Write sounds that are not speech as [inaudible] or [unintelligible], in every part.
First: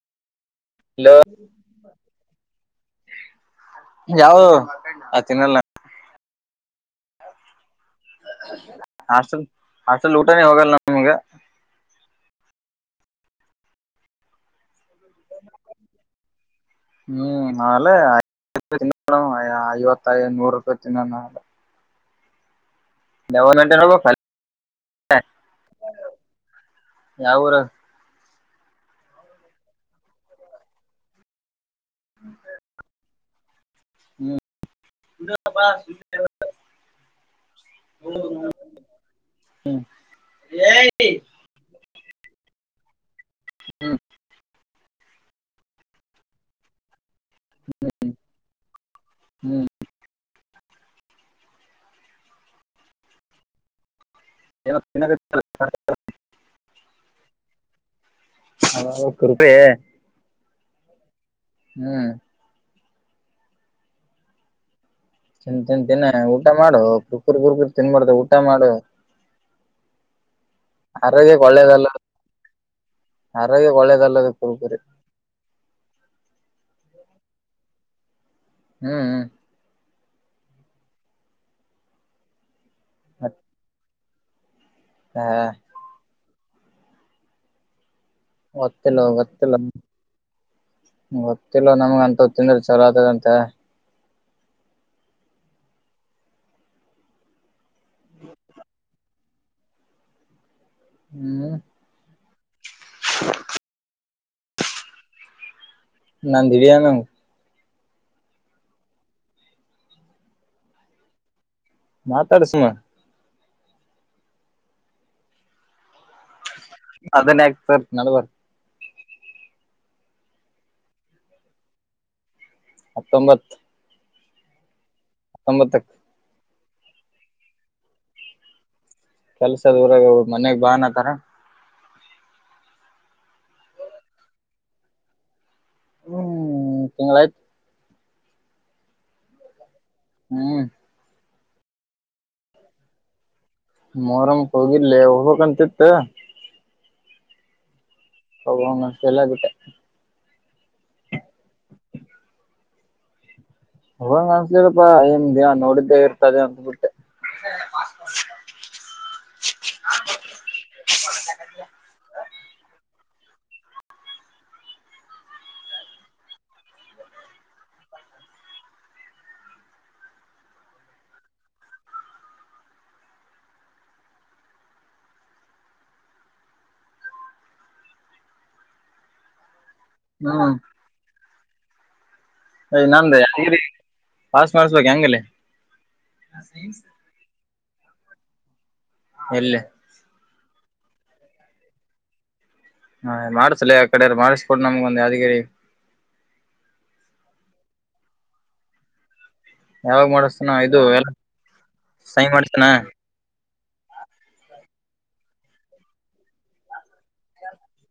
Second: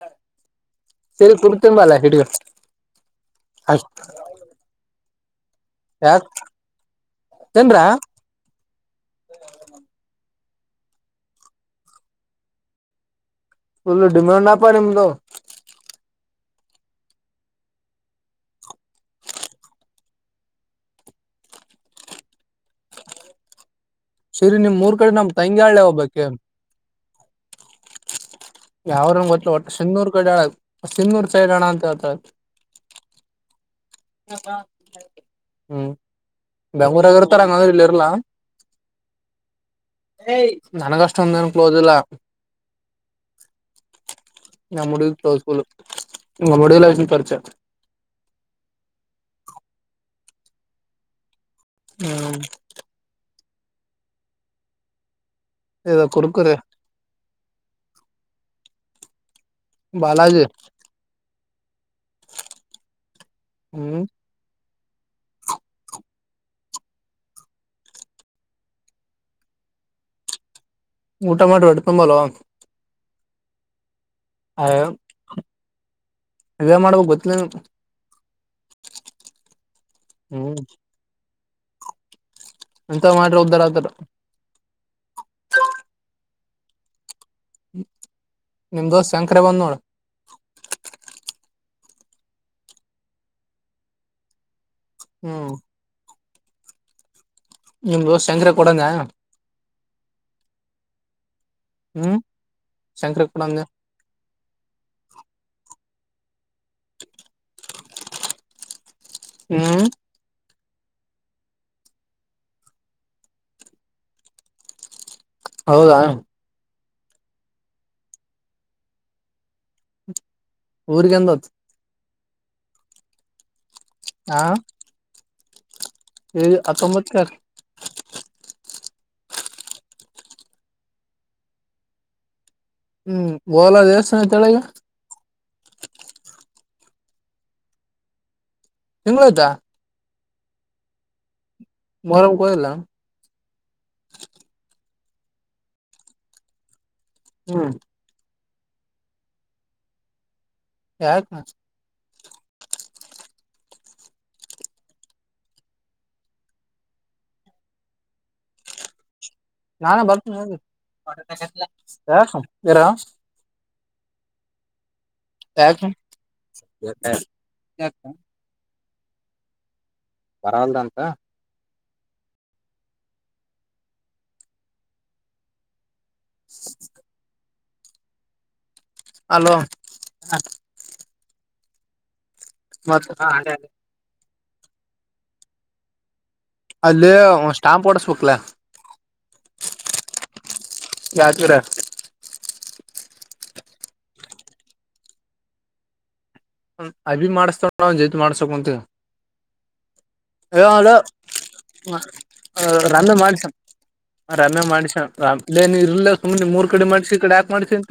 ಹ. ಲೋ.......... ಯಾವು ತಿನ್ನಲ್ಲ. ಯಾಕ ತಿನ್ನರ್. ಆಸಲ್ ಹಾಸ್ಟೇಲ್ ಊಟ ನ ಹೋಗಲ್ಲಾ. ಪುಲ ಡಿಮಾಂಡ ಅಪ್ಪ ನಿಮ್ದ. ಹ್ಮ್ ನೆ ಐಯ ತಿ ಐವತ್ತ ನೂರು ರೂಪಾಯಿ ತಿನ್ನೋಣ ನೆ ದವ ನೆ ನ [unintelligible] ಶಿರಿ ನಿಮ್ ಮೂರ್ ಕಡೆ ನಮ್ ತಂಗ್ಯಾಳೆ ಓಬಕ್ಕಿ. ಯಾ ಊರು. ಯಾವ್ರನ್ ಗೊತ್ತ ಒಟ್ಟು ಶಿನ್ನೂರ್ ಕೈಡ ಅ ಸಿನ್ನೂರ್ ಸೈಡ್ ಅಣ ಅಂತ ಹೇಲತಾಳ. ಹ್ಮ್ ಹ ಹ್ಮ್ ಬೆಂಗಳೂರಗರ್ತಾರ ಹಂಗಂದ್ರೆ ಇಲ್ಲಿ ಇರ್ಲಾ. ಏಯ್ ನನ ಅಷ್ಟೊಂದೇನು ಕ್ಲೋಸ್ ಇಲ್ಲ. ಹ್ಮ್ ನ ಮುಡಿ ಕ್ಲೌಸ್ಫುಲ್ಲು ನಿ ಮುಡಿಲ್ಲ ಪರಿಚ. ಹ್ಮ್ ಹ್ಮ್ ಹ್ಮ ಏನೂ ತಿನ್ನ. ಇದ ಕೊರಕುರೇ. ಹಾ ಕೃಪೇಯೆ. ಬಾಲಾಜಿ. ಹ್ಮ್ ಹ್ಮ್ ತಿನ್ ತಿನ್ ತಿನ ಊಟ ಮಾಡೂ ಕುುರ್ಕುರ್ ಗುರ್ಕುರ್ ತಿನ್ಬಾರ್ದ ಊಟ ಮಾಡು. ಊಟ ಆರೋಗ್ಯಕ್ಕೆ ಮಾಡೋ ಒಟ್ಟಿ ತುಂಬಲ್ಲೂ. ಆರೋಗ್ಯಕ್ ಒಳ್ಳೆದಲ್ಲದು. ಅ ಇದೆ ಮಾಡ್ಬೇಕ ಗೊತ್ತಿಲ್ಲ. ಹ್ಮ್ ಹ್ಮ್ ಹ್ಮ್ ಎಂತ ಮಾಡ್ರ ಉದ್ದಾರ ಆತ. ಹಾ ನಿಮ್ದು ಗೊತ್ತಿಲ್ಲ ಶಂಕರೆ ಗೊತ್ತಿಲ್ಲ ಬಂದ್ ನೋಡ. ಗೊತ್ತಿಲ್ಲ ನಮ್ಗ ಅಂತ ತಿಂದ್ರ ಚಲೋ ಆತದಂತೆ. ಹ್ಮ್ ನಿಮ್ದು ಶಂಕರೆ ಕೊಡೋಂಗ. ಹ್ಮ್ ಹ್ಮ್ ಸಂಕರಪೂಡಂದೆ ನಾಂದಿ ವೆನು ಹ್ಮ್ ಮಾತಾಡ್ಸ [unintelligible] ಹೌದಾ ಅದನ್ನೇಹಕ್ತರ್ ನಳ ಬರ್ ಊರ್ಗೆಂದ ಹೊತ್ ಹತ್ತೊಂಬತ್ ಅಂ ತೊಂಬತ್ತಕ್ ಏ ಹಾತೊಂಬತ್ಕ್ರ್ ಕೆಲ್ಸದ ಊರಾಗ ಮನ್ಯಾಗ ಬಾ ಅನತಾರ ಹ್ಮ್ ಹೊಲ ದೇವಸ್ಥಾನ ತೆಳಗೆ ಹ್ಮ್ ತಿಂಗಳಾಯ್ತ ತಿಂಗಳ್ದಾ ಹ್ಮ್ ಮೋರಂಮ್ ಹೋಗಿಲ್ಲ ಮೊಹರಂ ಹೋಗಿಲ್ಲೆ ಹೋಗ್ಬೇಕಂತಿತ್ತು ಹ್ಮ್ ಹೋಗೋ ಮನ್ಸಿಲ್ಲ ಬಿಟೆ ಯಾಕ್ ಮಚ್ಚ ಹೋಗಂಗಾ ಅನ್ಸಲರಪ್ಪಾ ಏನ ದಿನ ನೋಡಿದ್ದೇ ಇರ್ತದೆ ಅನ್ಸಿಬಿಟ್ ನಾನೇ ಬರ್ತೀನಿ ಇರ [unintelligible] ಕ [inaudible] ಬರಲ್ದಂತ [inaudible] ಅಲೋ ಹ ಯ ಮತ್ ನಮ್ದ ಯಾದ್ಗಿರಿ ಪಾಸ ಮಾಡಸ್ಬೇಕು ಹಂಗಲ್ಲಿ ದೆ ಸ್ಟಾಂಪ್ ಓಡಸ್ಬೇಕಲಾ. ಎಲ್ಲಿ ಯಕರ ಹಾ ಮಾಡ್ಸಲಲ್ಲ ಆ ಕಡೆ ಮಾಡಿಸಕ ಕೊನಮ್ಗ ಒಂದು ಯಾದಗಿರಿ ಅಬ್ ಮಾಡ್ಸ್ತಾಡ ಒ ಜೈತ್ ಮಾಡ್ಸಕ್ಂತ ಯಾವಾಗ ಮಾಡಿಸ್ತಾನ ಇದು ಅಲ್ಲ ಎಲ್ಲ ಸೈನ್ ಮಾಡಿಸ್ತಾನ ನಂದ ಮನುಷನ್ ರಾಮೆ ಮಾಡ್ಸನ್ ಇರ್ಲ್ಲ ಸುಮ್ನೆ ಮೂರ್ ಕಡೆ ಮಾಡ್ಸಿ ಈ ಕಡೆ ಯಾಕ್ ಮಾಡ್ಸ ಅಂತ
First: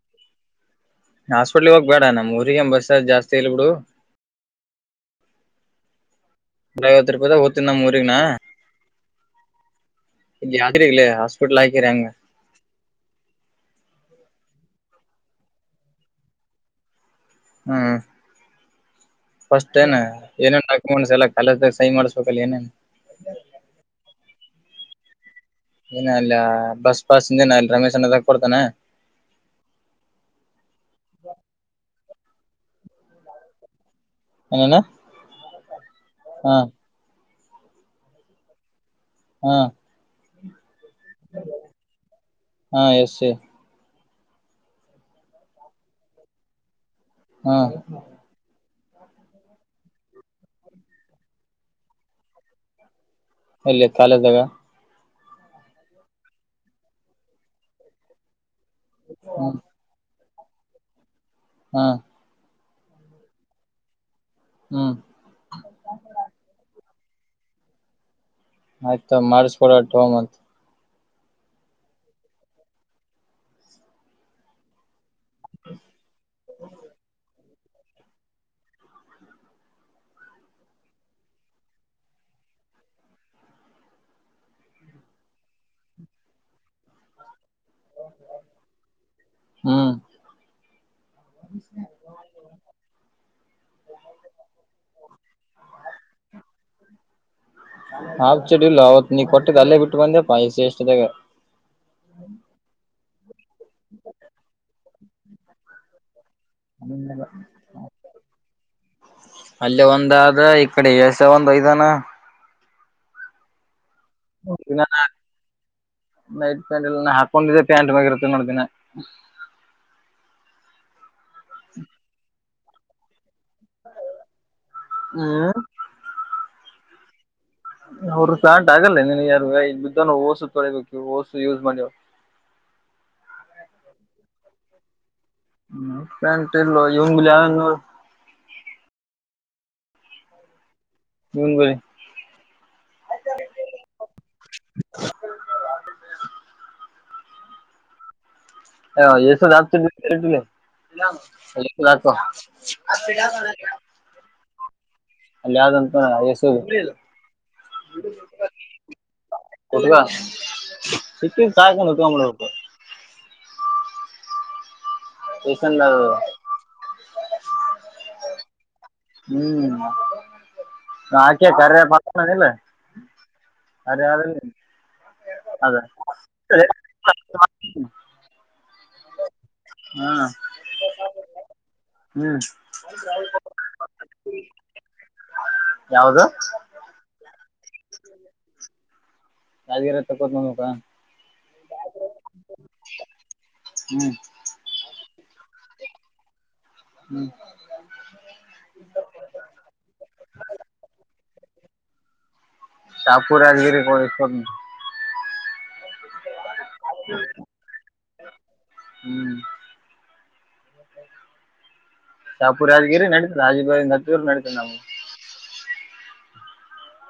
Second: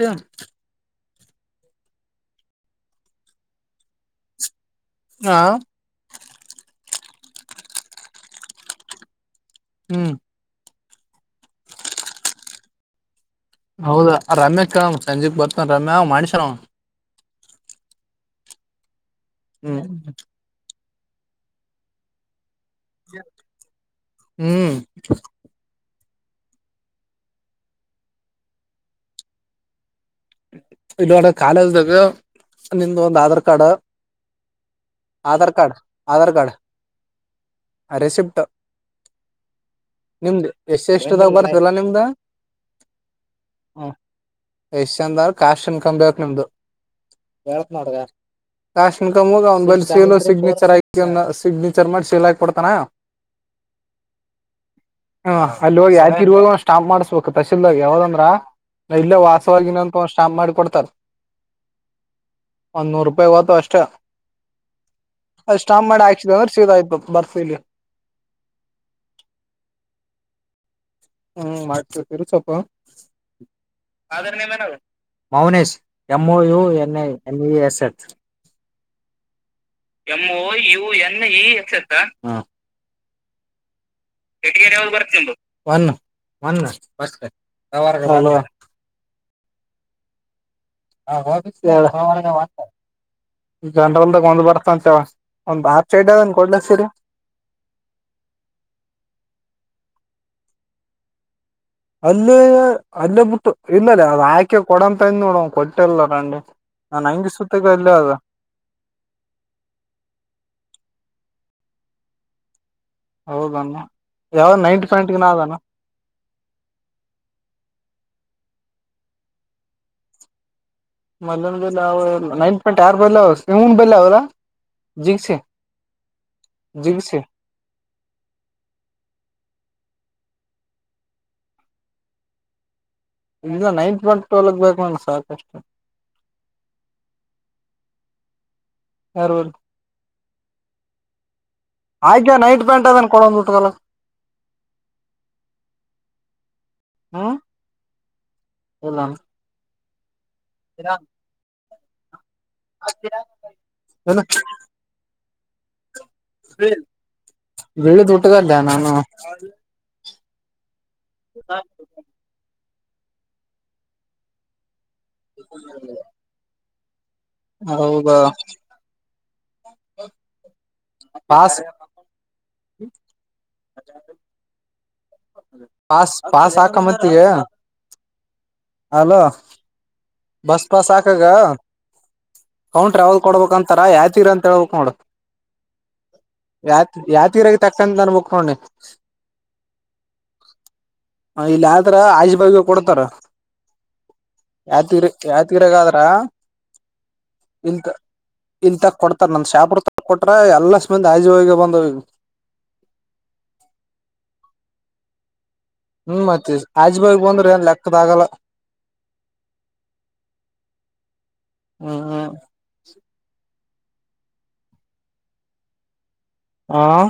ಹಾಸ್ಪೆಟ್ಲ್ ಹೋಗ್ ಬೇಡ ನಮ್ ಊರಿಗೆ ಬಸ್ ಜಾಸ್ತಿ ಇಲ್ ಬಿಡು ಹಾಂ ಐವತ್ತು ರೂಪಾಯಿ ಹೊಯಿತಿನಿ ನಮ್ ಊರಿಗ್ ನಾ ಹ್ಮ್ [unintelligible] ಹಾಸ್ಪಿಟ್ಲ್ ಹಾಕಿರಿ ಹಂಗ ಹೌದಾ ರಮ್ಯಾ ಕ್ ಸಂಜೀಕ ಬರ್ತನ ರಮ್ಯಾ [unintelligible] ಹ್ಮ ಫಸ್ಟ್ ಏನ ಏನೇನ ಡಾಕ್ಯುಮೆಂಟ ಎಲ್ಲ ಕಾಲೇಜದಾಗ ಸಹಿ ಮಾಡ್ಸ್‌ಬೇಕಲ್ಲ ಏನೇನ ಹ್ಮ್ ಏನ ಅಲ್ಲ ಬಸ್ ಪಾಸ್ದೇನ ಅಲ್ಲಿ ರಮೇಶ್ ಅನ್ನ ತ ಕೊಡ್ತಾನ ಇಲ್ಲಿ ಒಡೆ ಕಾಲೇಜ್ದಾಗ ನಿಮ್ದ ಒಂದ ಆಧಾರ್ ಕಾರ್ಡ್ ಏನೇನ ಆಧಾರ ಕಾರ್ಡ್, ಆಧಾರ ಕಾರ್ಡ್ ಹಾ ರೆಸಿಪ್ಟು ಹಾ ನಿಮ್ದ ಎ ಸ್ಸಿ ಎಸ ಟಿ ದಾಗ ಬರ್ತಿಲ್ಲಾ ನಿಮ್ದ ಹಾ ಎಸ್ ಸಿ ದ್ರ ಕಾಸ್ನ್ ಕಬೇಕ್ ನಿಮ್ದು ಹಾ ಹೇಳಕ್ ಮಾಡ್ರ ಕ್ಯಾಶ್ನ್ ಕಗ ಅವ್ ಬಲ್ ಸಿಗ್ನೇಚರ್ ಆಾಕಿ ಸಿಗ್ನೇಚರ್ ಮಾಡಿ ಸೀಲ್ ಹಾಕಿ ಕೊಡ್ತಾನ [inaudible] ಅಲ್ಲಿ ಕಾಲೇಜ್ದಾಗ ಹಾ ಅಲ್ಲಿ ಹೋಗಿ ಯಾಕೆ ಇರುವಾಗ ಒಂದು ಸ್ಟ್ಯಾಂಪ್ ಮಾಡ್ಬೇಕು ತಸೀಲ್ದಾಗ ಯಾವ್ದಂದ್ರ ನ ಇಲ್ಲೇ ಹ್ಮ್ ವಾಸವಾಗಿ ಇನ್ನಂತ ಒಂದು ಸ್ಟ್ಯಾಂಪ್ ಮಾಡಿ ಕೊಡ್ತಾರ್ ಹಾ ಒಂದ್ ನೂರು ರೂಪಾಯಿ ಹೊತವು ಅಷ್ಟೇ ಹ್ಮ್ ಅಲ್ಲಿ ಸ್ಟ್ಯಾಂಪ್ ಮಾಡಿ ಹಾಕ್ಸಿದ್ರೆ [unintelligible] ಸಿಗಯ್ತ ಬರ್ಸ ಇಲಿ ಆಯ್ತು ಮಾಡ್ಸಕೊಡು ತಕೊಂಡು ಬಂದು ಹ್ಮ್ ಮಾಡ್ತಿರ್ತೀ ಇರು ಸ್ವಲ್ಪ Mounesh M O U N I E S H M O U N E S H one one first hello ಹಾಂ ಹಾ ಹೋಗಿ ಕೇಳು ಜನ್ರಲ್ದಾಗ ಒಂದ್ ಬರ್ತ ಅಂತೆವ ಒಂದ್ ಆ ಸೈಡ್ ಅದನ್ ಕೊಡ್ಲತೀರಿ ಹಾಪ್ ಚಡ್ಡಿ ಇಲ್ಲ ಅವತ್ ನೀ ಕೊಟ್ಟಿದ್ದ ಅಲ್ಲೇ ಬಿಟ್ಟು ಬಂದೆ ಪೈಸೆ ಎಷ್ಟದಾಗ ಅಲ್ಲೇ ಅಲ್ಲೇ ಬಿುಟ್ಟು ಇಲ್ಲಲ್ಲ ಅದು ಆಯ್ಕೆ ಕೊಡಂತ ನೋಡ ಕೊಟ್ಟಲ್ಲ ನನ್ಗೆ ನಾನ್ ಹಂಗಿ ಸುತ್ತಗ ಅಲ್ಲೇ ಆದು ಅಲ್ಲಿ ಒಂದಾದ ಈ ಕಡೆ ಏಷ್ಯಾ ಒಂದು ವೈದಾನ ಹೌದಣ ಯಾವ್ದ್ ದಿನ ನೈಟ್ ಪ್ಯಾಟಿಗೆ ಆದೆನು ನೈಟ್ ಪ್ಯಾಂಟ್ ಇಲ್ಲ ಹಾಕೊಂಡಿದ್ದೆ ಪ್ಯಾಂಟ್ ಮ್ಯಾಗ ಇರುತ್ತೇನಿ ನೋಡು ದಿನ ಮಲ್ಲ ಬ ಅವ ನೈನ್ ಪಾಯಿಂಟ್ ಆರ್ ಬಲ್ಲ ಅವ ಇನ್ ಬಲ್ಲ ಅವಲ್ಲ ಜಿಗ್ಸಿ [inaudible] ಹ್ಮ್ ಜಿಬಿಷಿ ಅವರು ಪ್ಯಾಂಟ್ ಆಗಲೇ ನಿನಗ ಓಸು ತೊಳಿಬೇಕು ಲಿಂಗ ನೈಟ್ ಪ್ಯಾಂಟ್ ತಗೋಬೇಕು ನನಗ ಹ್ಮ ಪ್ಯಾಂಟ್ ಇಲ್ಲೋ ಇವನ್ ಬೆಲ್ಲಿ ಆದ ನೋಡು ಹೂರ್ [inaudible] ಮುಂಬೈ ಆಯ್ಕೆ ನೈಟ್ ಪ್ಯಾಂಟು ಆದೇನು ಕೊಡು ಒಂದು ಪುಟ್ಟಗಲಿ ಹಾ ಹ ಯಸು ಆತ ಆತ [inaudible] ಏನು ಅಲ್ಲ ಯಾರು ಬೆಳ ಟ್ಟಗಲ್ಲ ನಾನು ಕಟಗ ಸಕ್ಕಿಮ ಕಾಯಕಾಣ ತುರ ಸನ್ [inaudible] ಹೌದಾ ಹ್ಮ್ ಆಕೆ ಪಾಸ್ ಕರಿ ಪತ್ರಿಲ್ಲ ಅರಿ [inaudible] ಪಾಸ್ ಪಾಸ್ ಹಾಕ ಮತ್ತಿಗೆ ಹಲೋ ಹಾ ಬಸ್ ಪಾಸ್ ಆಕಾಗ ಹ್ಮ್ ಕೌಂಟ್ರ ಯಾವುದು ಕೊಡ್ಬೇಕ ಅಂತಾರ ಯಾದಗಿರಿ ಅಂತ ಹೇಳಬೇಕು ನೋಡು ಯಾವದು ಯಾದಗಿರಾಗ ತಕ್ಕಂತೀನಿ ಅನ್ನಬೇಕು ನೋಡು ನೀ ಗಾದಿರ ತಕ್ಕಕತ್ ನಕಾ [inaudible] ಹ ಇಲ್ಲಿ ಆದ್ರ ಆದ್ರೂ ಬಾಜಿಗೆ ಕೊಡ್ತಾರ ಹ್ಮ್ ಯಾದಗಿರಿ ಯಾದಗಿರೆಗಾದ್ರ ಇಲ್ ಇಲ್ ತ ಕೊಡ್ತಾರ ನಮ್ಮ ಶಹಪುರ್ ತಾಲೂಕು ಕೊಟ್ಟಾರ ಎಲ್ಲ ಮಂದಿ ಕಾಜು ಹೋಗಿ ಬಂದವ ಶಾಪುರ್ ಯಾದಗಿರಿ ಹ್ಮ್ ಮತ್ತೆ ಆಜ್ ಬಾಯಿಗೆ ಹೋಗಿ ಬಂದರೆ ಬಂದ್ರೆ ಲೆಕ್ಕದ ಆಗಲ್ಲ ಹ್ಮ್ ಹ್ಮ ಹ ಪೂರ ರಾಜಗಿರಿ ನಡೀದೆ ರಾಜೀಬೇರಿ ನದೂರು ನಡತದೆ ನಾವು ಹ್ಮ್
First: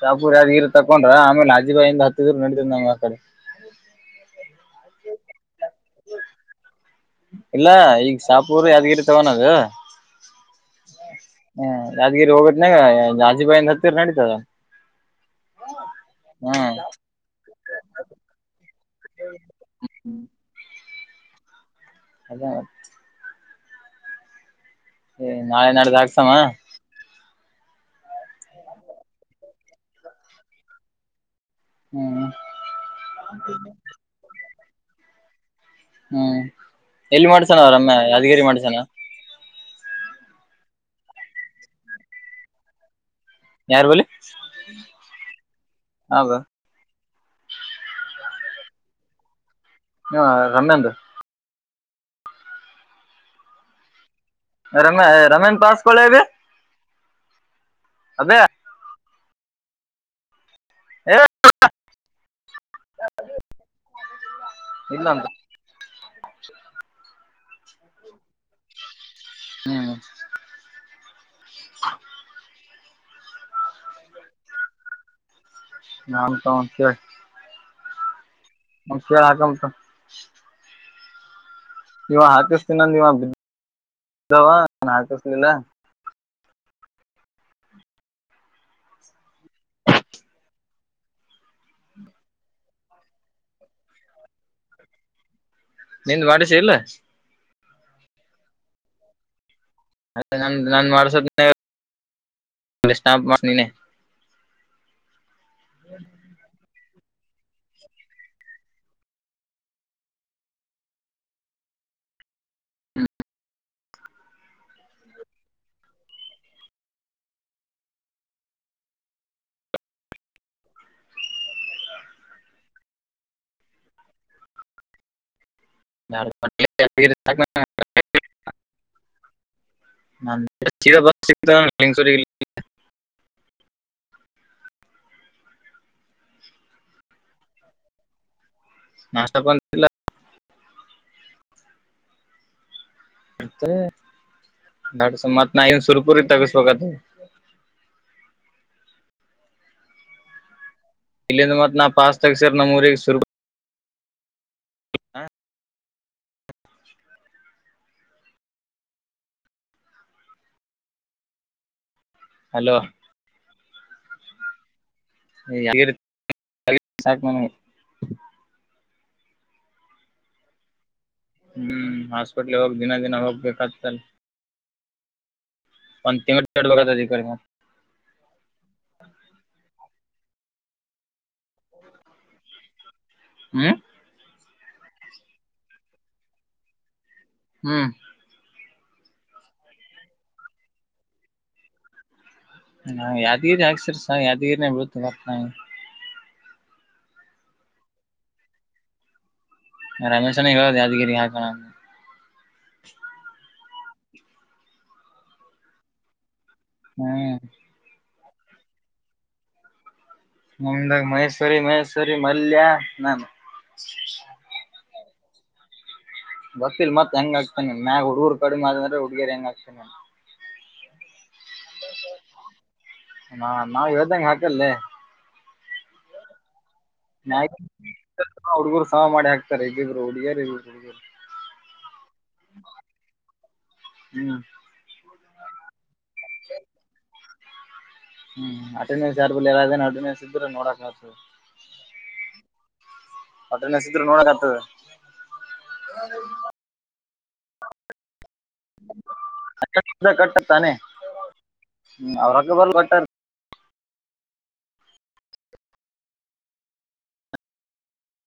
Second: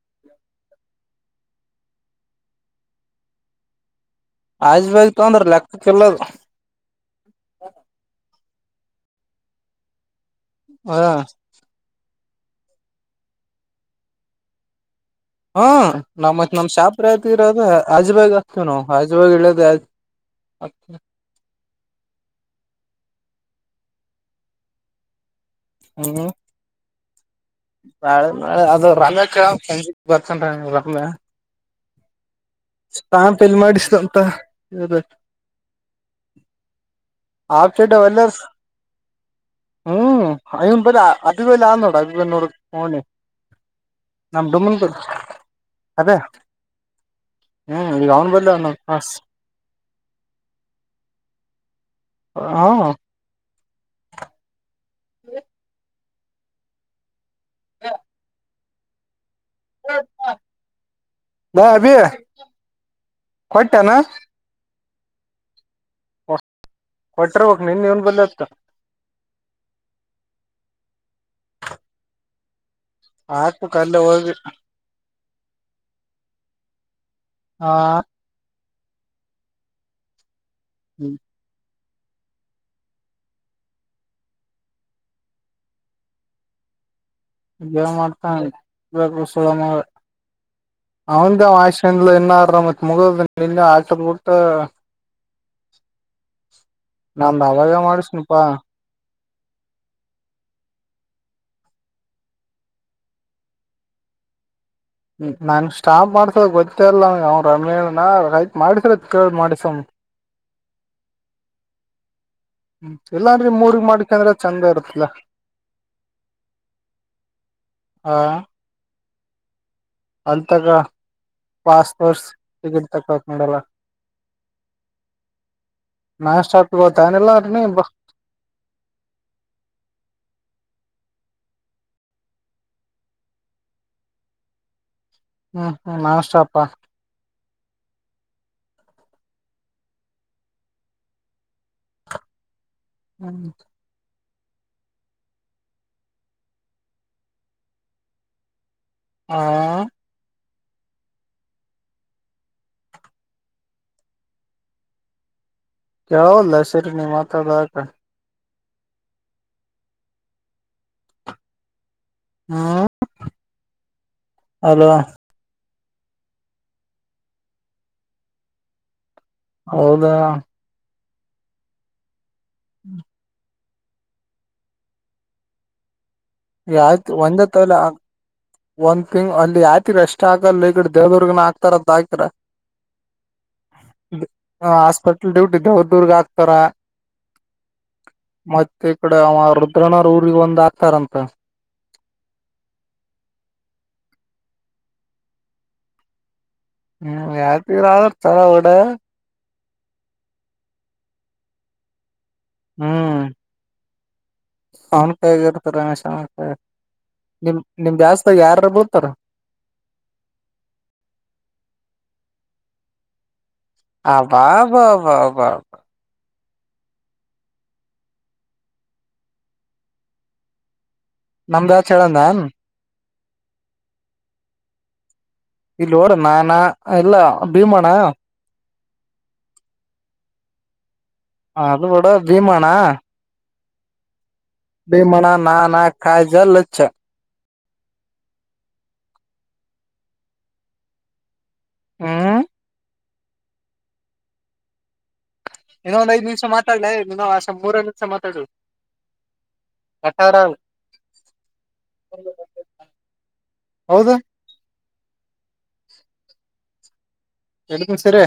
ಶಾಪುರ್ ಯದಗಿರಿ ತಕೊಂಡ್ರ ಆಮಲೆ ಅಜೀಬಾಯಿಂದ ಹತ್ತಿದರು ನಡೀತ್ ನಂಗ್ ಆ ಕಡೆ ಆಜ್ ಬಗ್ ತೊಂದ್ರ ಲೆಕ್ಕಕ್ಕಲ್ಲದು ಇಲ್ಲ ಈಗ ಸಾಪೂರ್ ಯಾದ್ಗಿರಿ ತಗಾನದು ಹಾ ಹ್ಮ ಯಾದ್ಗಿರಿ ಹೋಗದನಾಗ ಜಾಜಿಬಾಯಂದ ಹತ್ತಿರ್ ನಡೀತದ ಹ್ಮ ನಮ್ಮ್ ನಮ್ ಹ್ಮ್ ಶಾಪ್ರ ರದ ಆಜಬಾಗ್ ಆಗ್ತವಿ ನಾವು ಆಜಭಾಗ್ ಇದ್ ಆವಿ ಅದೇ ಏ ನಾಳೆ ನಾಡ್ದ ಹ್ಮ್ ಹಾಕ್ಸಮ್ಮ ನಾಳೆ ನಾಳೆ ಅದ ರಮ್ಯಾ ಕ ಸಂಜಿಕ್ ಬರ್ತನ್ ರಮ್ಯಾ ಹ್ಮ್ ಸ್ಟ್ಯಾಂಪ್ ಎಲ್ಲಿ ಮಾಡಿಸಂತ ಇದ ಹ್ಮ್ ಎಲ್ಲಿ ಮಾಡ್ಸನ ಅವ ಆಫ್ಸೆಟ್ ರಮ್ಯಾ ವಲ್ಲರ್ಸ್ ಯಾದಗಿರಿ ಮಾಡ್ಸನ ಹ್ಮ್ ಅಪಲ್ಲಾ ಅದಗಲ್ಲಾನ್ನೋಡ ಅಭಿನ್ನೋನೇ [unintelligible] ಯಾರ್ ಬಲಿ ನಮ ಡುಮನ್ ಕರ್ ಅದ ಹೌದು ಹ್ಮ್ ಈಗ ಅವ್ನು ಬದಲಿ ಅವ್ನ್ ಪಾಸ್ ಹಾ ರಮ್ಯಾದ್ ಹಾ ರಮ ರಮ್ಯಾನ್ ಪಾಸ್ ಕೊಳ್ಳ ಅಬಿ ಹಾಂ ಅದೇ ಏ ಲೋ ಅಭಿ ಕೊಟ್ಟೆನ ಇಲ್ಲ ಅಂತ ಕೊಟ್ರಿಬಕ್ ನೀನ್ ಏನ ಬಲಿ ಅತ್ತ ಹ್ಮ [inaudible] ಹಾಕ್ಬೇಕು ಅಲ್ಲ ಹೋಗಿ. ನಾಮಕ್ ವಸ್ತೆ ಹಾ [unintelligible] ಹ್ಞೂ ಇವಾ ಹಾಕಿಸ್ತೀನಂದ ಇವಾ [inaudible] ಬಿದ್ದವ ಇವಾ ಹಾಕಿಸ್ಲಿಲ್ಲ ಮಾಡ್ತ ಬ ಸು [unintelligible] ಅವಂದ ಅವ ಆಸ್ಂಡ್ಲ್ ಇನ್ನಾರತ್ ಮುಗದ ಇನ್ನ ಆಚಲ್ಬಟ್ಟ ನಿಂದ ಮಾಡಿಸಿ ಇಲ್ಲ. ನಂದ್ ಅವಾಗೆ ಮಾಡ್ಸಿನಪಾ ಅದೇ ನಾನು ನಮ್ದ್ [unintelligible] ಮಾಡ್ಸದಾಪ್ ಸ್ಟ್ಯಾಂಪ್ ಮಾಡ ನೀನೇ ನನ್ ಸ್ಟ್ಯಾಂಪ್ ಮಾಡ್ಸದ ಗೊತ್ತೇಲ್ಲ ಅವ ಅವ್ರ ರಮೇನ್ ಅಣ್ಣ ಆಯ್ತ್ ಮಾಡಿಸ್ರತ್ ಕೇಳ ಮಾಡಿಸ [unintelligible] ಹ್ಮ ಇಲ್ಲಾನ್ ರೀ ಮೂರ್ಗ್ ಮಾಡಕ್ ಅಂದ್ರೆ ಚಂದ ಇರತ್ತಲ್ಲಾ. ಹಾ ಅಲ್ ತಗ ಪಾಸ್ಪೋರ್ಟ್ಸ್ ಟಿಕೆಟ್ ತಕಲಕ್ ನಡಲ್ಲ ನಾನಷ್ಟಾಪ್ ಗತಾನಲ್ಲ [unintelligible] ನೀ ಬ ಸಿ [unintelligible] ಹ್ಮ್ ಹ್ಮ್ ನಾನ್ ಸ್ಟಾಪ್ ನಾನ್ ಸ್ಟಾಪ್ ಬಂದಿಲ್ಲ. ಹ್ಮ್ ಬಡ್ಸ ಮತ್ ನ ಇನ್ ಸುರಪುರ ಗೆ ತಗಸ್ಬೇಕತ್ ಹಾ ಇಲ್ಲಿಂದ ಮತ್ ನಾ ಪಾಸ್ ತಗ್ಸರ ನಮ್ಮೂರಿಗೆ ಸುರ ಯಾವದಲ [unintelligible] ಸರಿ ನೀ ಮಾತಾಡಕ ಹಲೋ ಹ್ಮ್ ಹಲೋ [inaudible] ಸಾಕ್ ನಮ್ಗ ಹೌದಾ ಹ್ಮ್ ಹಾಸ್ಪಿಟ್ಲ್ ಹೋಗಿ ದಿನ ದಿನ ಹೋಗ್ಬೇಕತ್ತಲ್ಲ. [unintelligible] ಈ ಆಯ್ತು ಕಡೆ ಮತ್ತ್. ಒಂದತ್ವಲ್ಲ ಒಂದ್ ತಿಂಗಳ್ ಅಲ್ಲಿ [unintelligible] ಎಷ್ಟ್ ಆಗಲ್ಲ ಈ ಕಡೆ ದೇವ್ದುರ್ಗನ ಹಕ್ತಾರಂತ ಹ ಆಕ್ತಿರ. [inaudible] ಹ್ಮ್ ಹಾಸ್ಪಿಟಲ್ ಡ್ಯೂಟಿ ದವ ದೂರ್ಗ್ ಹಾಕ್ತಾರ. ಹ್ಮ್ ಮತ್ತೆ ಈ ಕಡ ಅವ ರುದ್ರನ್ರ ಊ್ರ ಒಂದ್ ಆಗ್ತಾರಂತ ನಾ ಯಾದಗಿರಿ ಹಾಕ್ಸರಿ ಸ ಯಾದ್ಗಿರಿನ ಬಿತು ಬರ್ತಿ ಹ್ಮ ಯತಿ ಆತಾರ ಡ ರಮೇಶನ ಹೇಳೋದು ಯಾದಗಿರಿ ಹಾಕಣ ಹ್ಮ್ ನ್ ಕಗತ ನಶ [unintelligible] ಹ್ಮ್ ನಿಮ್ ಜಾಸ್ತಿ ಯಾರು ಬೊತ್ತಾರ ನಮ್ದಾಗ ಮೈಸೂರಿ ಮೈಸೂರಿ ಮಲ್ಯ ನಾನು ಅಬಬಬಬಾ ಬಸ್ ಇಲ್ ಮತ್ತತ್ ಹೆಂಗ ಆಗ್ತಾನ ಮ್ಯಾಗ ಹುಡುಗರು ಕಡಿಮೆ ಆದಂದ್ರೆ ಹುಡುಗಿ ಹೆಂಗ ಆಗ್ತಾನ ನಮ್ ಬ್ಯಾಚ್ ಹೇಳನ್ ಹಾ ನಾವ ಇ್ದಂ ಹಾಕಲ್ಲೆ ಇಲ್ಲೋರ ನಾನಾ ನ ಹುಡ್ಗರು ಸಹ ಮಾಡಿ ಹಾಕ್ತಾರೆ ಹಗಿದ್ರರು ಹುಡುಗಿಯರುರು ಹುಗ ಹ ಅದು ಬಿಡ ಭೀಮಣಾ [unintelligible] ಹ್ಮ್ [unintelligible] ಬಿಮಣ ನಾ ನಾ ಕಾಯ ಜಲ್ಲಜಚ್ಚ [unintelligible] ಹ್ಮ್ ಅಟೆನ್ಸ್ ಯಾರ್ ಎಲ್ಲ ಅಟೆನ್ಸ್ ಇದ್ರೆ ನೋಡಕ್ [unintelligible] ಹ್ಮ್ ಒಟ್ಟ ನಸಿದ್ರು ನೋಡದತ [unintelligible] ಇನ್ನೊ ಒಂದ ಐಧ್ ನಿಮ್ಷಾ ಮಾತಾಡ್ಲೇ ಇನ್ನೋ ಅಸ ಮೂರ ನಿಮಿಷ ಮಾತಾಡು [unintelligible] [unintelligible] [inaudible] ಕಟ್ಟಾರ ಕಟ್ಟ ತಾನೆ ಅವ್ರಕ್ಕ ಬಲ್ ಕಟ್ಟರ್ ಹೌದಾ ಎಲ್ಕುಸರಿ